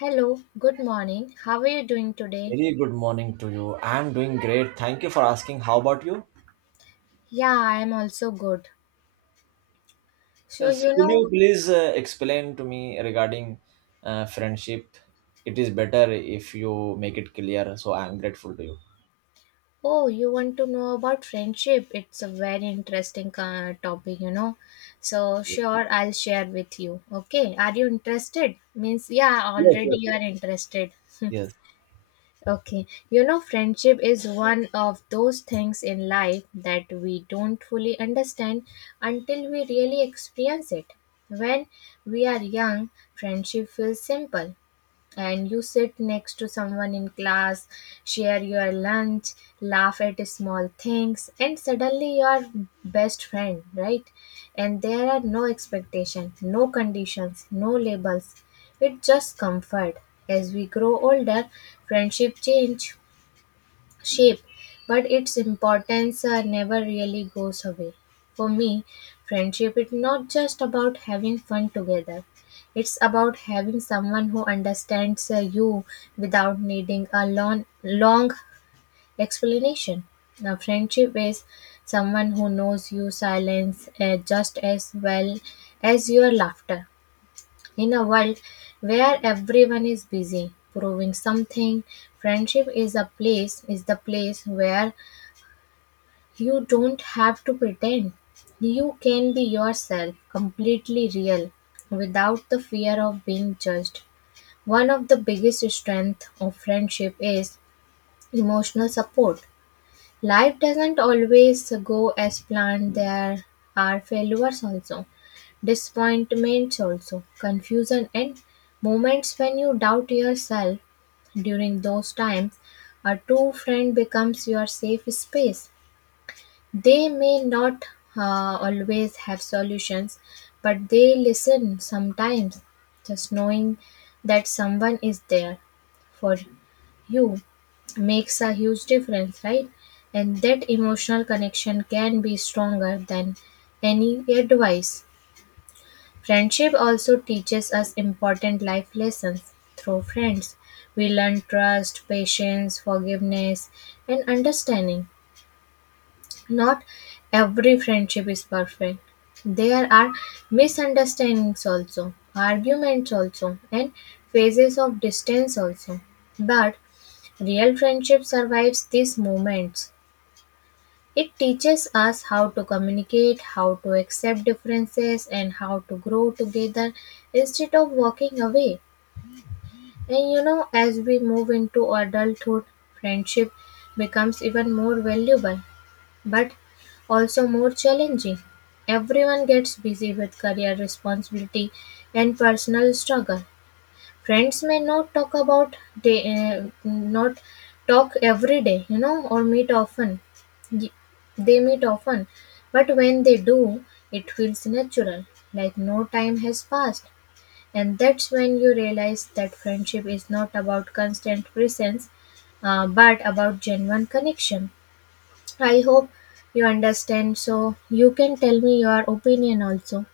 Hello, good morning. How are you doing today? Very good morning to you. I'm doing great. Thank you for asking. How about you? Yeah, I am also good. So, Yes. you Could know, you please explain to me regarding friendship? It is better if you make it clear. So I'm grateful to you. oh, you want to know about friendship? It's a very interesting topic, you know. So, sure, I'll share with you. Okay, are you interested? Means, yeah, Yes, already yes, you yes. are interested. Yes. Okay, you know, friendship is one of those things in life that we don't fully understand until we really experience it. When we are young, friendship feels simple. And you sit next to someone in class, share your lunch, laugh at small things, and suddenly you are best friend, right? And there are no expectations, no conditions, no labels. It's just comfort. As we grow older, friendship change, shape, but its importance never really goes away. For me, friendship is not just about having fun together. It's about having someone who understands you without needing a long, long explanation. Now, friendship is someone who knows your silence just as well as your laughter. In a world where everyone is busy proving something, friendship is a place is the place where you don't have to pretend. You can be yourself, completely real, without the fear of being judged. One of the biggest strengths of friendship is emotional support. Life doesn't always go as planned. There are failures also, disappointments also, confusion, and moments when you doubt yourself. During those times, a true friend becomes your safe space. They may not always have solutions, but they listen sometimes, just knowing that someone is there for you makes a huge difference, right? And that emotional connection can be stronger than any advice. Friendship also teaches us important life lessons through friends. We learn trust, patience, forgiveness, and understanding. Not every friendship is perfect. There are misunderstandings also, arguments also, and phases of distance also. But real friendship survives these moments. It teaches us how to communicate, how to accept differences, and how to grow together instead of walking away. And you know, as we move into adulthood, friendship becomes even more valuable, but also more challenging. Everyone gets busy with career responsibility and personal struggle. Friends may not talk about they not talk every day, you know, or meet often. Y- They meet often, but when they do, it feels natural, like no time has passed. And that's when you realize that friendship is not about constant presence, but about genuine connection. I hope you understand, so you can tell me your opinion also.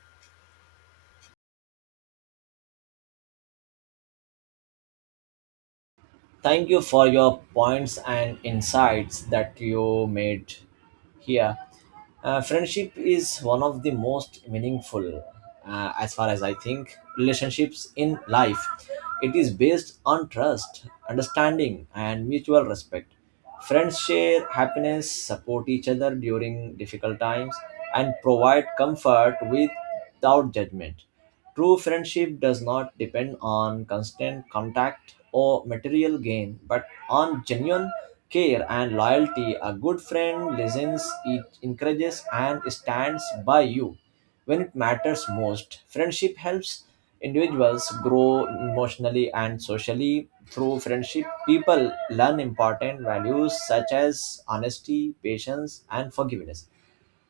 Thank you for your points and insights that you made here. Friendship is one of the most meaningful, as far as I think, relationships in life. It is based on trust, understanding, and mutual respect. Friends share happiness, support each other during difficult times, and provide comfort without judgment. True friendship does not depend on constant contact or material gain, but on genuine care and loyalty. A good friend listens, it encourages, and stands by you when it matters most. Friendship helps individuals grow emotionally and socially. Through friendship, people learn important values such as honesty, patience, and forgiveness.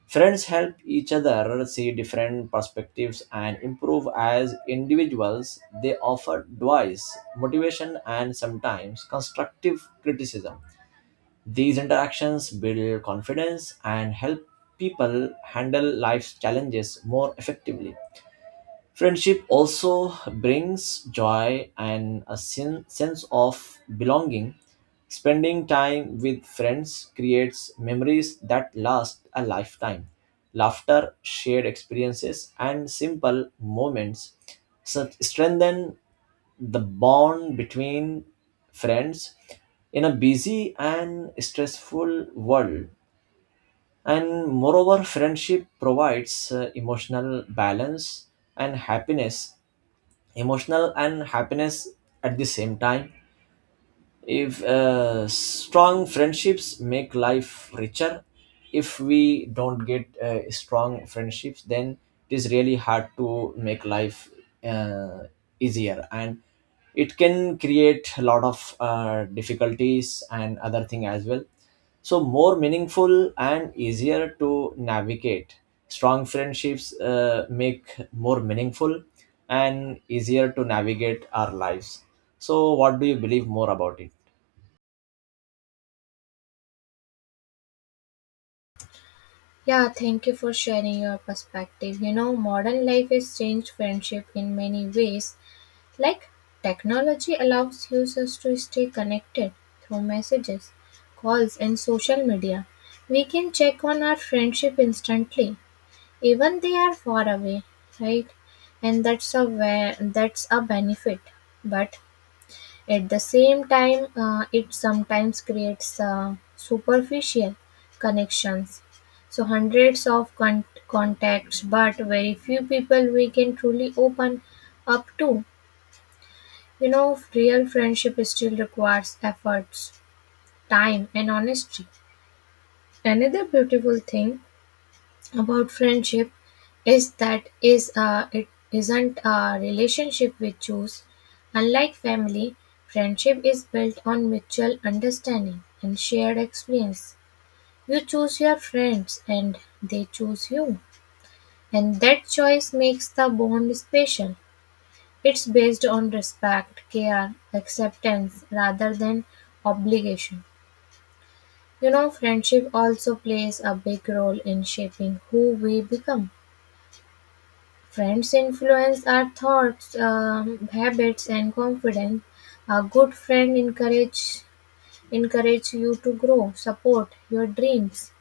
Friends help each other see different perspectives and improve as individuals. They offer advice, motivation, and sometimes constructive criticism. These interactions build confidence and help people handle life's challenges more effectively. Friendship also brings joy and a sense of belonging. Spending time with friends creates memories that last a lifetime. Laughter, shared experiences, and simple moments strengthen the bond between friends in a busy and stressful world. And moreover, friendship provides emotional balance and happiness, emotional and happiness at the same time. If strong friendships make life richer, if we don't get strong friendships, then it is really hard to make life uh, easier, and it can create a lot of difficulties and other thing as well. So more meaningful and easier to navigate, strong friendships make more meaningful and easier to navigate our lives. So what do you believe more about it? Yeah, thank you for sharing your perspective. You know, modern life has changed friendship in many ways. Like, technology allows users to stay connected through messages, calls, and social media. We can check on our friendship instantly, even they are far away, right? And that's a benefit. But at the same time, it sometimes creates superficial connections. So, contacts, but very few people we can truly open up to. You know, real friendship still requires efforts, time, and honesty. Another beautiful thing about friendship is that is it isn't a relationship we choose. Unlike family, friendship is built on mutual understanding and shared experience. You choose your friends and they choose you, and that choice makes the bond special. It's based on respect, care, acceptance rather than obligation. You know, friendship also plays a big role in shaping who we become. Friends influence our thoughts, habits, and confidence. A good friend encourage you to grow, support your dreams,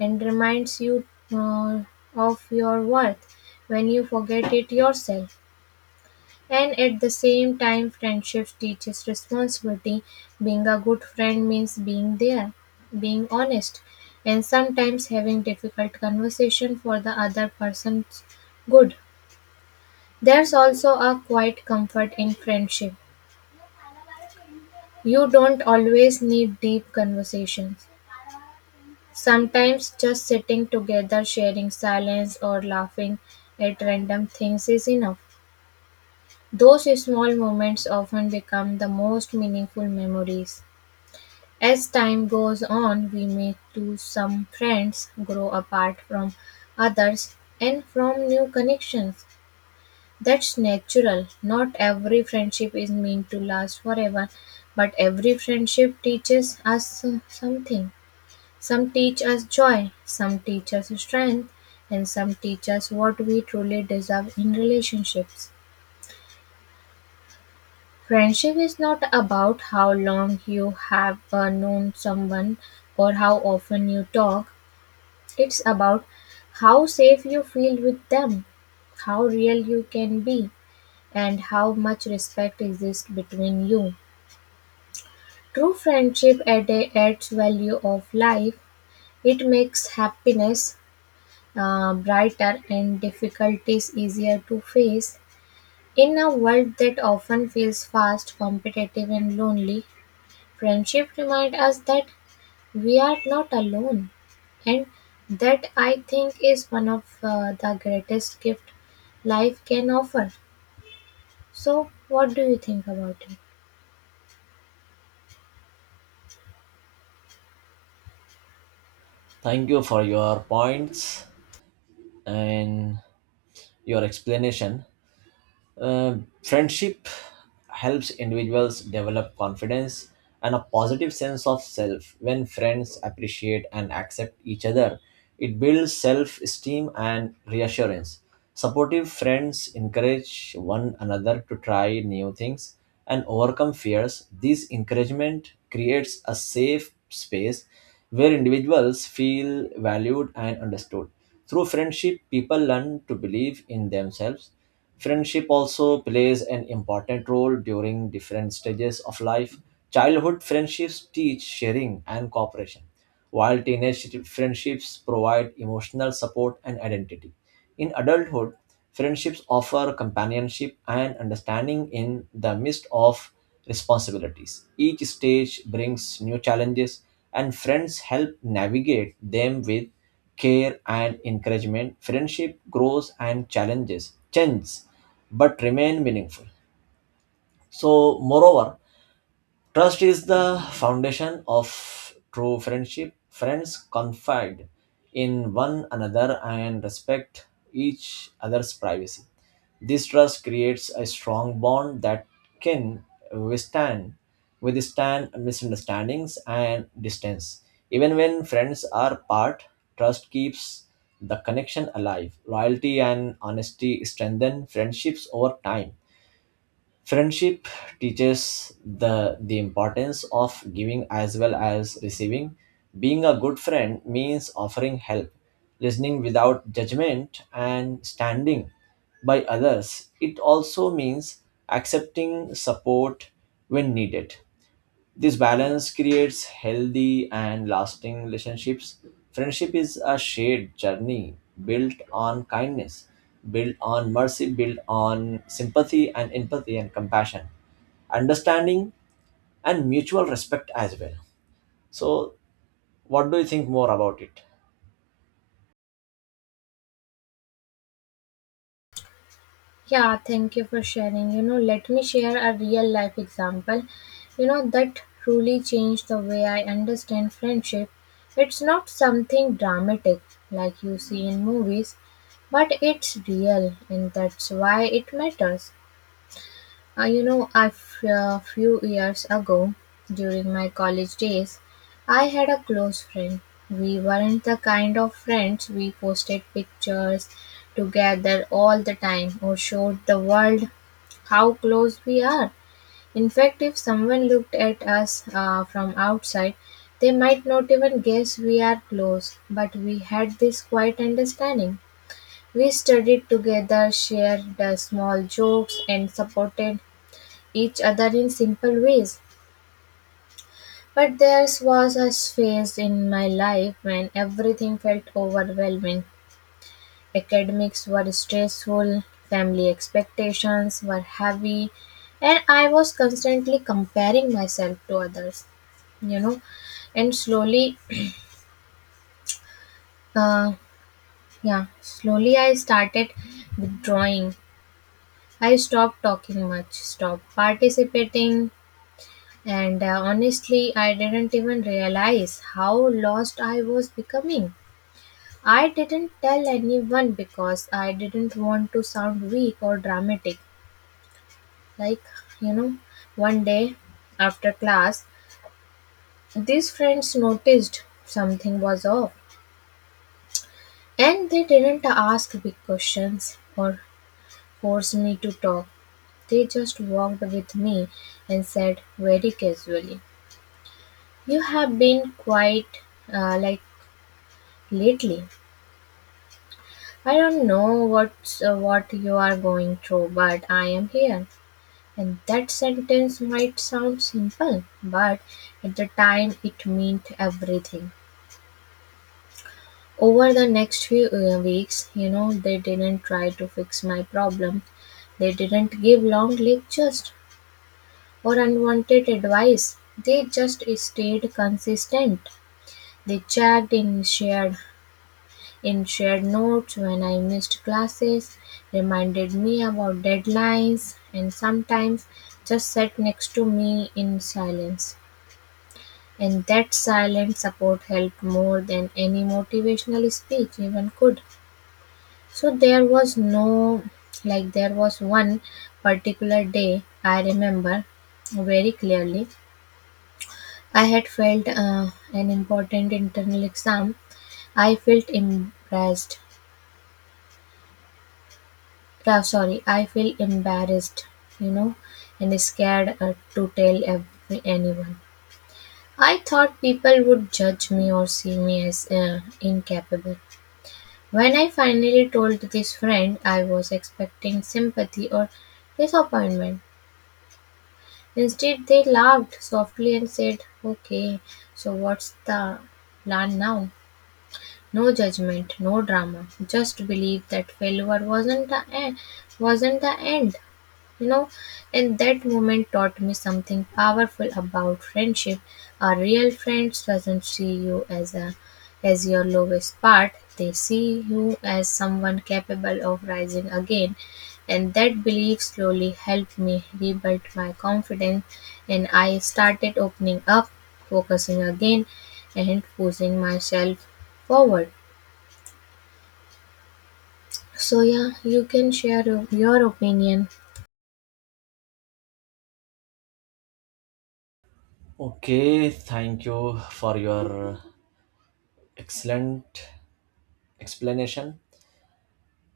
and reminds you uh, of your worth when you forget it yourself. And at the same time, friendship teaches responsibility. Being a good friend means being there, being honest, and sometimes having difficult conversation for the other person's good. There's also a quiet comfort in friendship. You don't always need deep conversations. Sometimes just sitting together, sharing silence, or laughing at random things is enough. Those small moments often become the most meaningful memories. As time goes on, we may lose some friends, grow apart from others, and form new connections. That's natural. Not every friendship is meant to last forever, but every friendship teaches us something. Some teach us joy, some teach us strength, and some teach us what we truly deserve in relationships. Friendship is not about how long you have known someone or how often you talk. It's about how safe you feel with them, how real you can be, and how much respect exists between you. True friendship adds value of life. It makes happiness brighter and difficulties easier to face. In a world that often feels fast, competitive, and lonely, friendship reminds us that we are not alone, and that I think is one of the greatest gift life can offer. So, what do you think about it? Thank you for your points and your explanation. Uh, Friendship helps individuals develop confidence and a positive sense of self. When friends appreciate and accept each other, it builds self esteem and reassurance. Supportive friends encourage one another to try new things and overcome fears. This encouragement creates a safe space where individuals feel valued and understood. Through friendship, people learn to believe in themselves. Friendship also plays an important role during different stages of life. Childhood friendships teach sharing and cooperation, while teenage friendships provide emotional support and identity. In adulthood, friendships offer companionship and understanding in the midst of responsibilities. Each stage brings new challenges, and friends help navigate them with care and encouragement. Friendship grows and challenges changes, but remain meaningful. So, moreover, trust is the foundation of true friendship. Friends confide in one another and respect each other's privacy. This trust creates a strong bond that can withstand withstand misunderstandings and distance. Even when friends are apart, trust keeps the connection alive. Loyalty and honesty strengthen friendships over time. Friendship teaches the importance of giving as well as receiving. Being a good friend means offering help, listening without judgment, and standing by others. It also means accepting support when needed. This balance creates healthy and lasting relationships. Friendship is a shared journey built on kindness, built on mercy, built on sympathy and empathy and compassion, understanding, and mutual respect as well. So, what do you think more about it? Yeah, thank you for sharing. You know, let me share a real life example, you know, that truly changed the way I understand friendship. It's not something dramatic like you see in movies, but it's real, and that's why it matters. You know, a few years ago, during my college days, I had a close friend. We weren't the kind of friends we posted pictures together all the time or showed the world how close we are. In fact, if someone looked at us from outside, they might not even guess we are close, but we had this quiet understanding. We studied together, shared small jokes, and supported each other in simple ways. But there was a phase in my life when everything felt overwhelming. Academics were stressful, family expectations were heavy, and I was constantly comparing myself to others, you know. And uh, yeah, slowly I started withdrawing. I stopped talking much, stopped participating, and honestly, I didn't even realize how lost I was becoming. I didn't tell anyone because I didn't want to sound weak or dramatic. Like, you know, one day after class, these friends noticed something was off and they didn't ask big questions or force me to talk. They just walked with me and said very casually, you have been quite like lately. I don't know what you are going through, but I am here. And that sentence might sound simple, but at the time it meant everything. Over the next few weeks, you know, they didn't try to fix my problem. They didn't give long lectures or unwanted advice. They just stayed consistent. They checked in, shared notes when I missed classes, reminded me about deadlines, and sometimes just sat next to me in silence. And that silent support helped more than any motivational speech even could. So there was no, like, there was one particular day I remember very clearly. I had failed an important internal exam. I felt embarrassed Yeah, sorry. I feel embarrassed, you know, and scared to tell anyone. I thought people would judge me or see me as incapable. When I finally told this friend, I was expecting sympathy or disappointment. Instead, they laughed softly and said, okay, so what's the plan now? No judgment, no drama. Just believe that failure wasn't the end. You know, and that moment taught me something powerful about friendship. A real friend doesn't see you as your lowest part. They see you as someone capable of rising again. And that belief slowly helped me rebuild my confidence and I started opening up, focusing again and pushing myself forward. So yeah, you can share your opinion. Okay, thank you for your excellent explanation.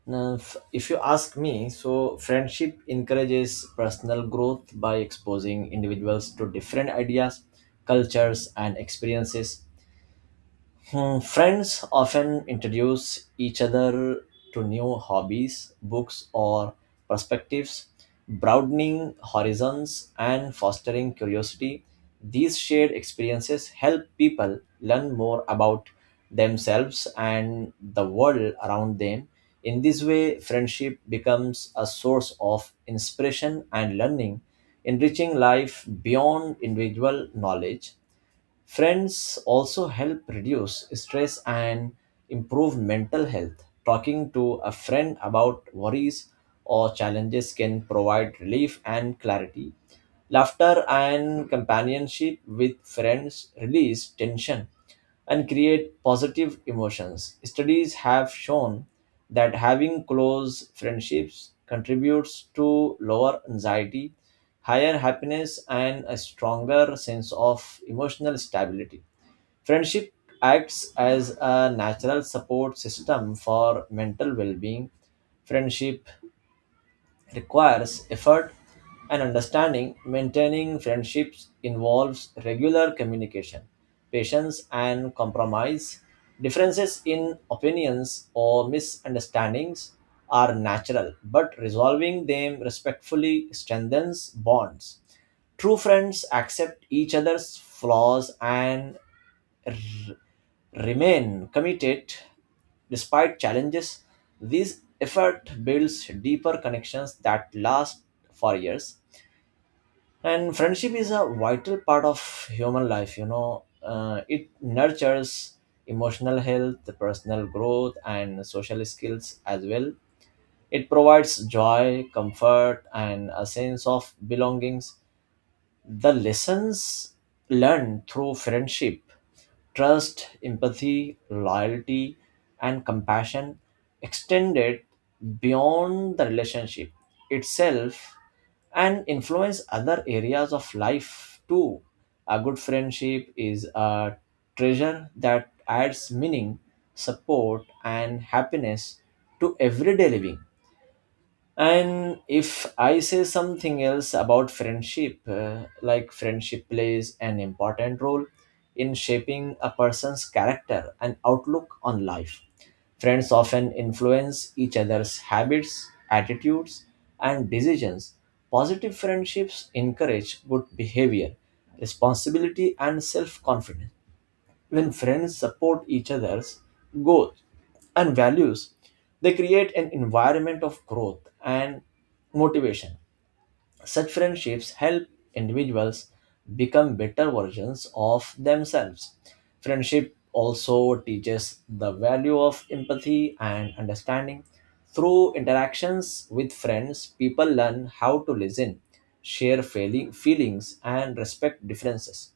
Now, if you ask me, so friendship encourages personal growth by exposing individuals to different ideas, cultures, and experiences. Hmm, friends often introduce each other to new hobbies, books, or perspectives, broadening horizons and fostering curiosity. These shared experiences help people learn more about themselves and the world around them. In this way, friendship becomes a source of inspiration and learning, enriching life beyond individual knowledge. Friends also help reduce stress and improve mental health. Talking to a friend about worries or challenges can provide relief and clarity. Laughter and companionship with friends release tension and create positive emotions. Studies have shown that having close friendships contributes to lower anxiety, higher happiness, and a stronger sense of emotional stability. Friendship acts as a natural support system for mental well being. Friendship requires effort and understanding. Maintaining friendships involves regular communication, patience, and compromise. Differences in opinions or misunderstandings are natural, but resolving them respectfully strengthens bonds. True friends accept each other's flaws and remain committed despite challenges. This effort builds deeper connections that last for years. And friendship is a vital part of human life, you know. It nurtures emotional health, personal growth, and social skills as well. It provides joy, comfort, and a sense of belongings, the lessons learned through friendship, trust, empathy, loyalty, and compassion extended beyond the relationship itself and influence other areas of life too. A good friendship is a treasure that adds meaning, support, and happiness to everyday living. And if I say something else about friendship, like friendship plays an important role in shaping a person's character and outlook on life. Friends often influence each other's habits, attitudes, and decisions. Positive friendships encourage good behavior, responsibility, and self confidence. When friends support each other's goals and values, they create an environment of growth and motivation. Such friendships help individuals become better versions of themselves. Friendship also teaches the value of empathy and understanding. Through interactions with friends, people learn how to listen, share failing feelings, and respect differences.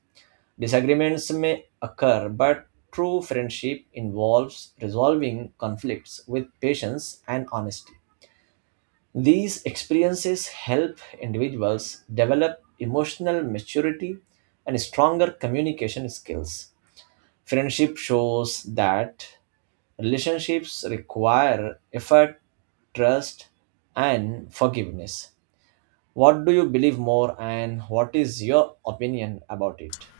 Disagreements may occur, but true friendship involves resolving conflicts with patience and honesty. These experiences help individuals develop emotional maturity and stronger communication skills. Friendship shows that relationships require effort, trust, and forgiveness. What do you believe more, and what is your opinion about it?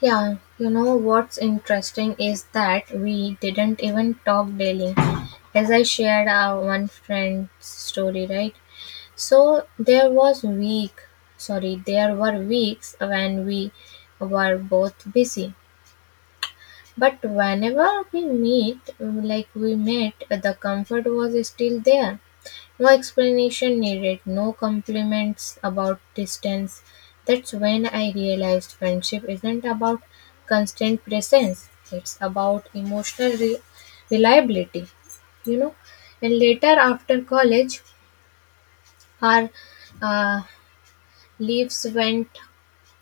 Yeah, you know what's interesting is that we didn't even talk daily, as I shared our one friend's story, right? So there were weeks when we were both busy, but whenever we meet, like we met, the comfort was still there. No explanation needed, no compliments about distance. That's when I realized friendship isn't about constant presence, it's about reliability, you know. And later, after college, our uh, leaves went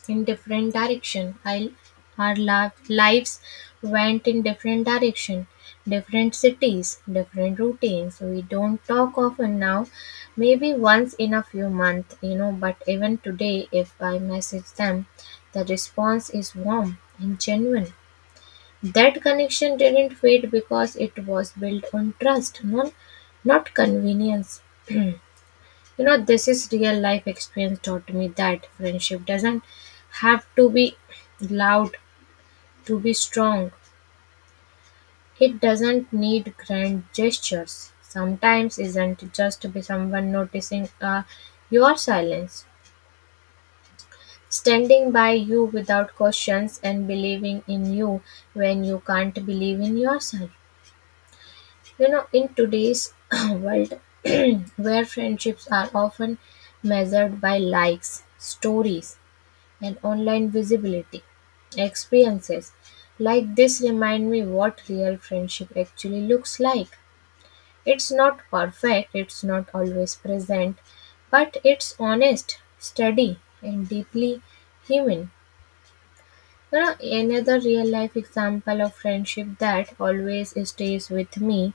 in different direction. I, our la- lives went in different direction, different cities, different routines. We don't talk often now, maybe once in a few months, you know. But even today, if I message them, the response is warm and genuine. That connection didn't fade because it was built on trust, not convenience. You know, this is real life experience taught me that friendship doesn't have to be loud to be strong. It doesn't need grand gestures. Sometimes isn't just be someone noticing your silence, standing by you without questions and believing in you when you can't believe in yourself. You know, in today's world where friendships are often measured by likes, stories, and online visibility. Experiences like this remind me what real friendship actually looks like. It's not perfect, it's not always present, but it's honest, steady, and deeply human. You know, another real life example of friendship that always stays with me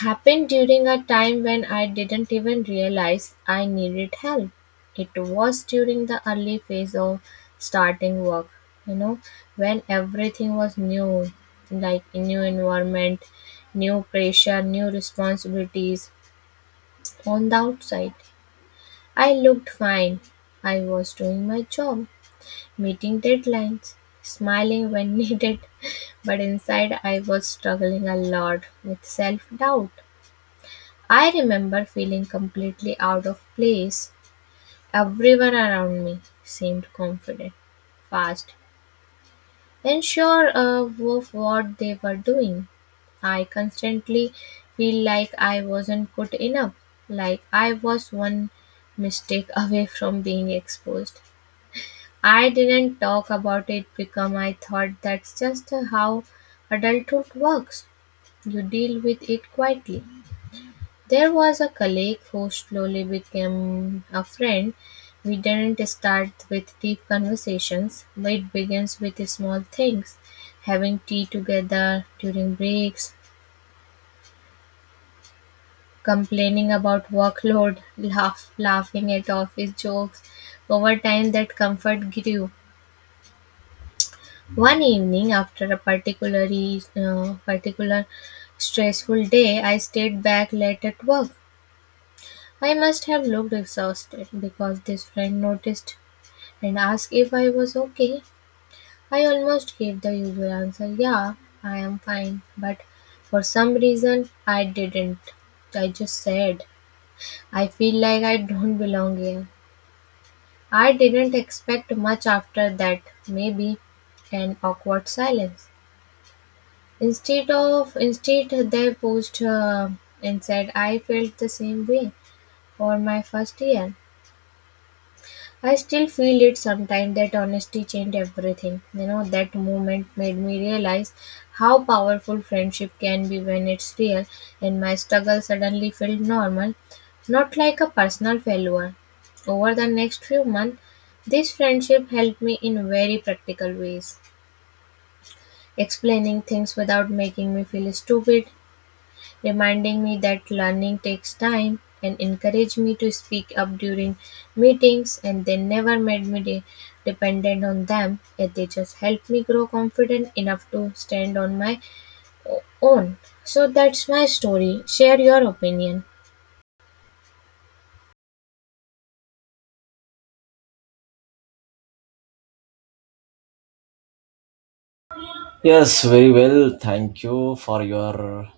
happened during a time when I didn't even realize I needed help. It was during the early phase of starting work, you know, when everything was new, like a new environment, new pressure, new responsibilities. On the outside, I looked fine. I was doing my job, meeting deadlines, smiling when needed, but inside I was struggling a lot with self doubt. I remember feeling completely out of place. Everyone around me seemed confident, fast, and sure of what they were doing. I constantly feel like I wasn't good enough, like I was one mistake away from being exposed. I didn't talk about it because I thought that's just how adulthood works. You deal with it quietly. There was a colleague who slowly became a friend. We didn't start with deep conversations, but it begins with small things, having tea together during breaks, complaining about workload, laughing at office jokes. Over time, that comfort grew. One evening, after a particular stressful day, I stayed back late at work. I must have looked exhausted because this friend noticed and asked if I was okay. I almost gave the usual answer, yeah, I am fine, but for some reason I didn't. I just said, I feel like I don't belong here. I didn't expect much after that, maybe an awkward silence. Instead they posed and said I felt the same way for my first year. I still feel it sometimes. That honesty changed everything. You know, that moment made me realize how powerful friendship can be when it's real, and my struggle suddenly felt normal, not like a personal failure. Over the next few months, this friendship helped me in very practical ways, explaining things without making me feel stupid, reminding me that learning takes time and encouraged me to speak up during meetings, and they never made me dependent on them, and they just helped me grow confident enough to stand on my own. So that's my story. Share your opinion. Yes, very well. Thank you for your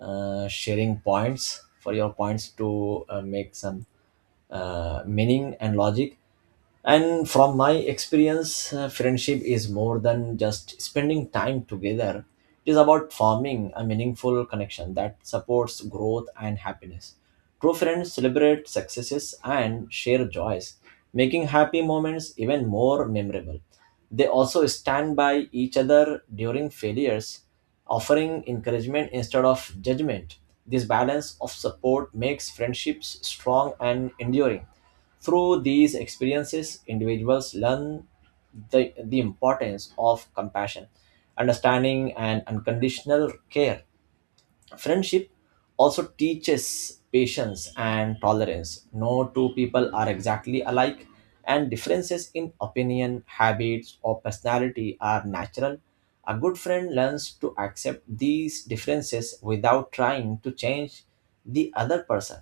sharing points, for your points to make some meaning and logic. And from my experience, friendship is more than just spending time together. It is about forming a meaningful connection that supports growth and happiness. True friends celebrate successes and share joys, making happy moments even more memorable. They also stand by each other during failures, offering encouragement instead of judgment. This balance of support makes friendships strong and enduring. Through these experiences, individuals learn the importance of compassion, understanding, and unconditional care. Friendship also teaches patience and tolerance. No two people are exactly alike, and differences in opinion, habits, or personality are natural. A good friend learns to accept these differences without trying to change the other person.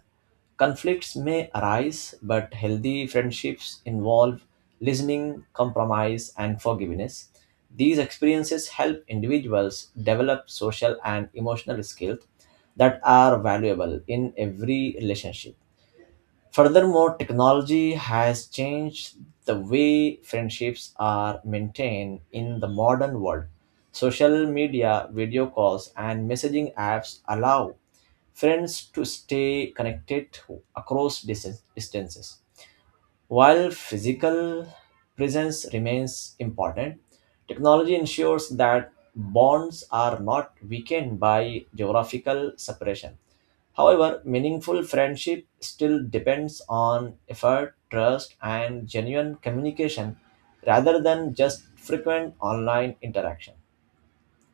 Conflicts may arise, but healthy friendships involve listening, compromise, and forgiveness. These experiences help individuals develop social and emotional skills that are valuable in every relationship. Furthermore, technology has changed the way friendships are maintained in the modern world. Social media, video calls, and messaging apps allow friends to stay connected across distances. While physical presence remains important, technology ensures that bonds are not weakened by geographical separation. However, meaningful friendship still depends on effort, trust, and genuine communication rather than just frequent online interaction.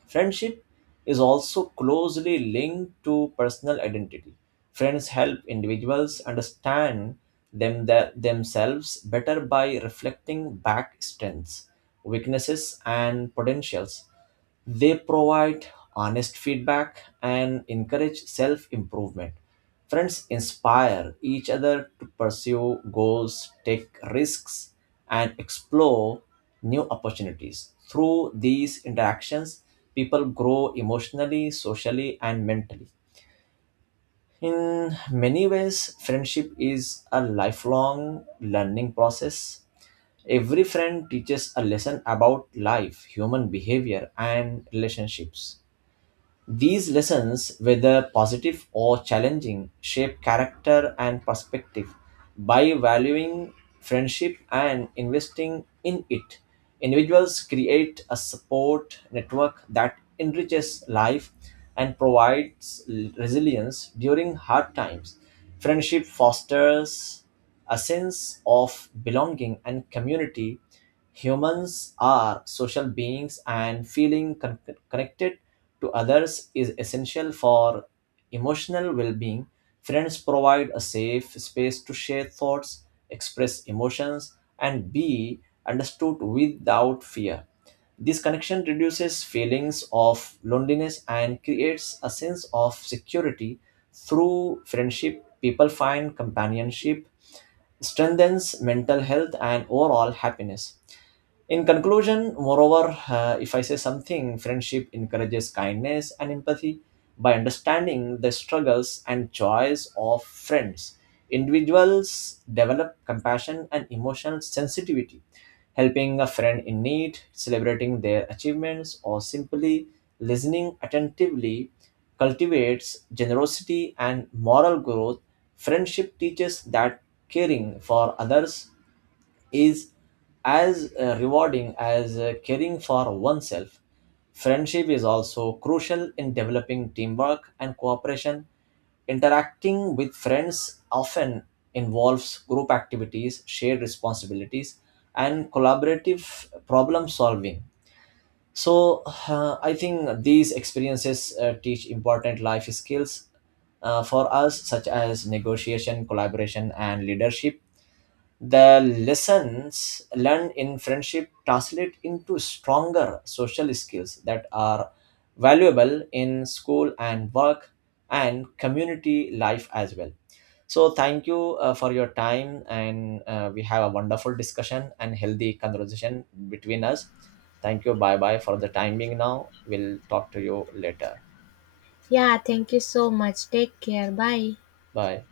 Friendship is also closely linked to personal identity. Friends help individuals understand themselves better by reflecting back strengths, weaknesses, and potentials. They provide honest feedback and encourage self improvement. Friends inspire each other to pursue goals, take risks, and explore new opportunities. Through these interactions, people grow emotionally, socially, and mentally. In many ways, friendship is a lifelong learning process. Every friend teaches a lesson about life, human behavior, and relationships. These lessons, whether positive or challenging, shape character and perspective. By valuing friendship and investing in it, individuals create a support network that enriches life and provides resilience during hard times. Friendship fosters a sense of belonging and community. Humans are social beings, and feeling connected to others is essential for emotional well being. Friends provide a safe space to share thoughts, express emotions, and be understood without fear. This connection reduces feelings of loneliness and creates a sense of security. Through friendship, people find companionship, strengthens mental health, and overall happiness. In conclusion, moreover, if I say something, friendship encourages kindness and empathy by understanding the struggles and joys of friends. Individuals develop compassion and emotional sensitivity, helping a friend in need, celebrating their achievements, or simply listening attentively cultivates generosity and moral growth. Friendship teaches that caring for others is as rewarding as caring for oneself. Friendship is also crucial in developing teamwork and cooperation. Interacting with friends often involves group activities, shared responsibilities, and collaborative problem solving. So, I think these experiences teach important life skills for us, such as negotiation, collaboration, and leadership. The lessons learned in friendship translate into stronger social skills that are valuable in school and work and community life as well. So, thank you for your time, and we have a wonderful discussion and healthy conversation between us. Thank you. Bye bye for the time being now. We'll talk to you later. Yeah, thank you so much. Take care, bye. Bye.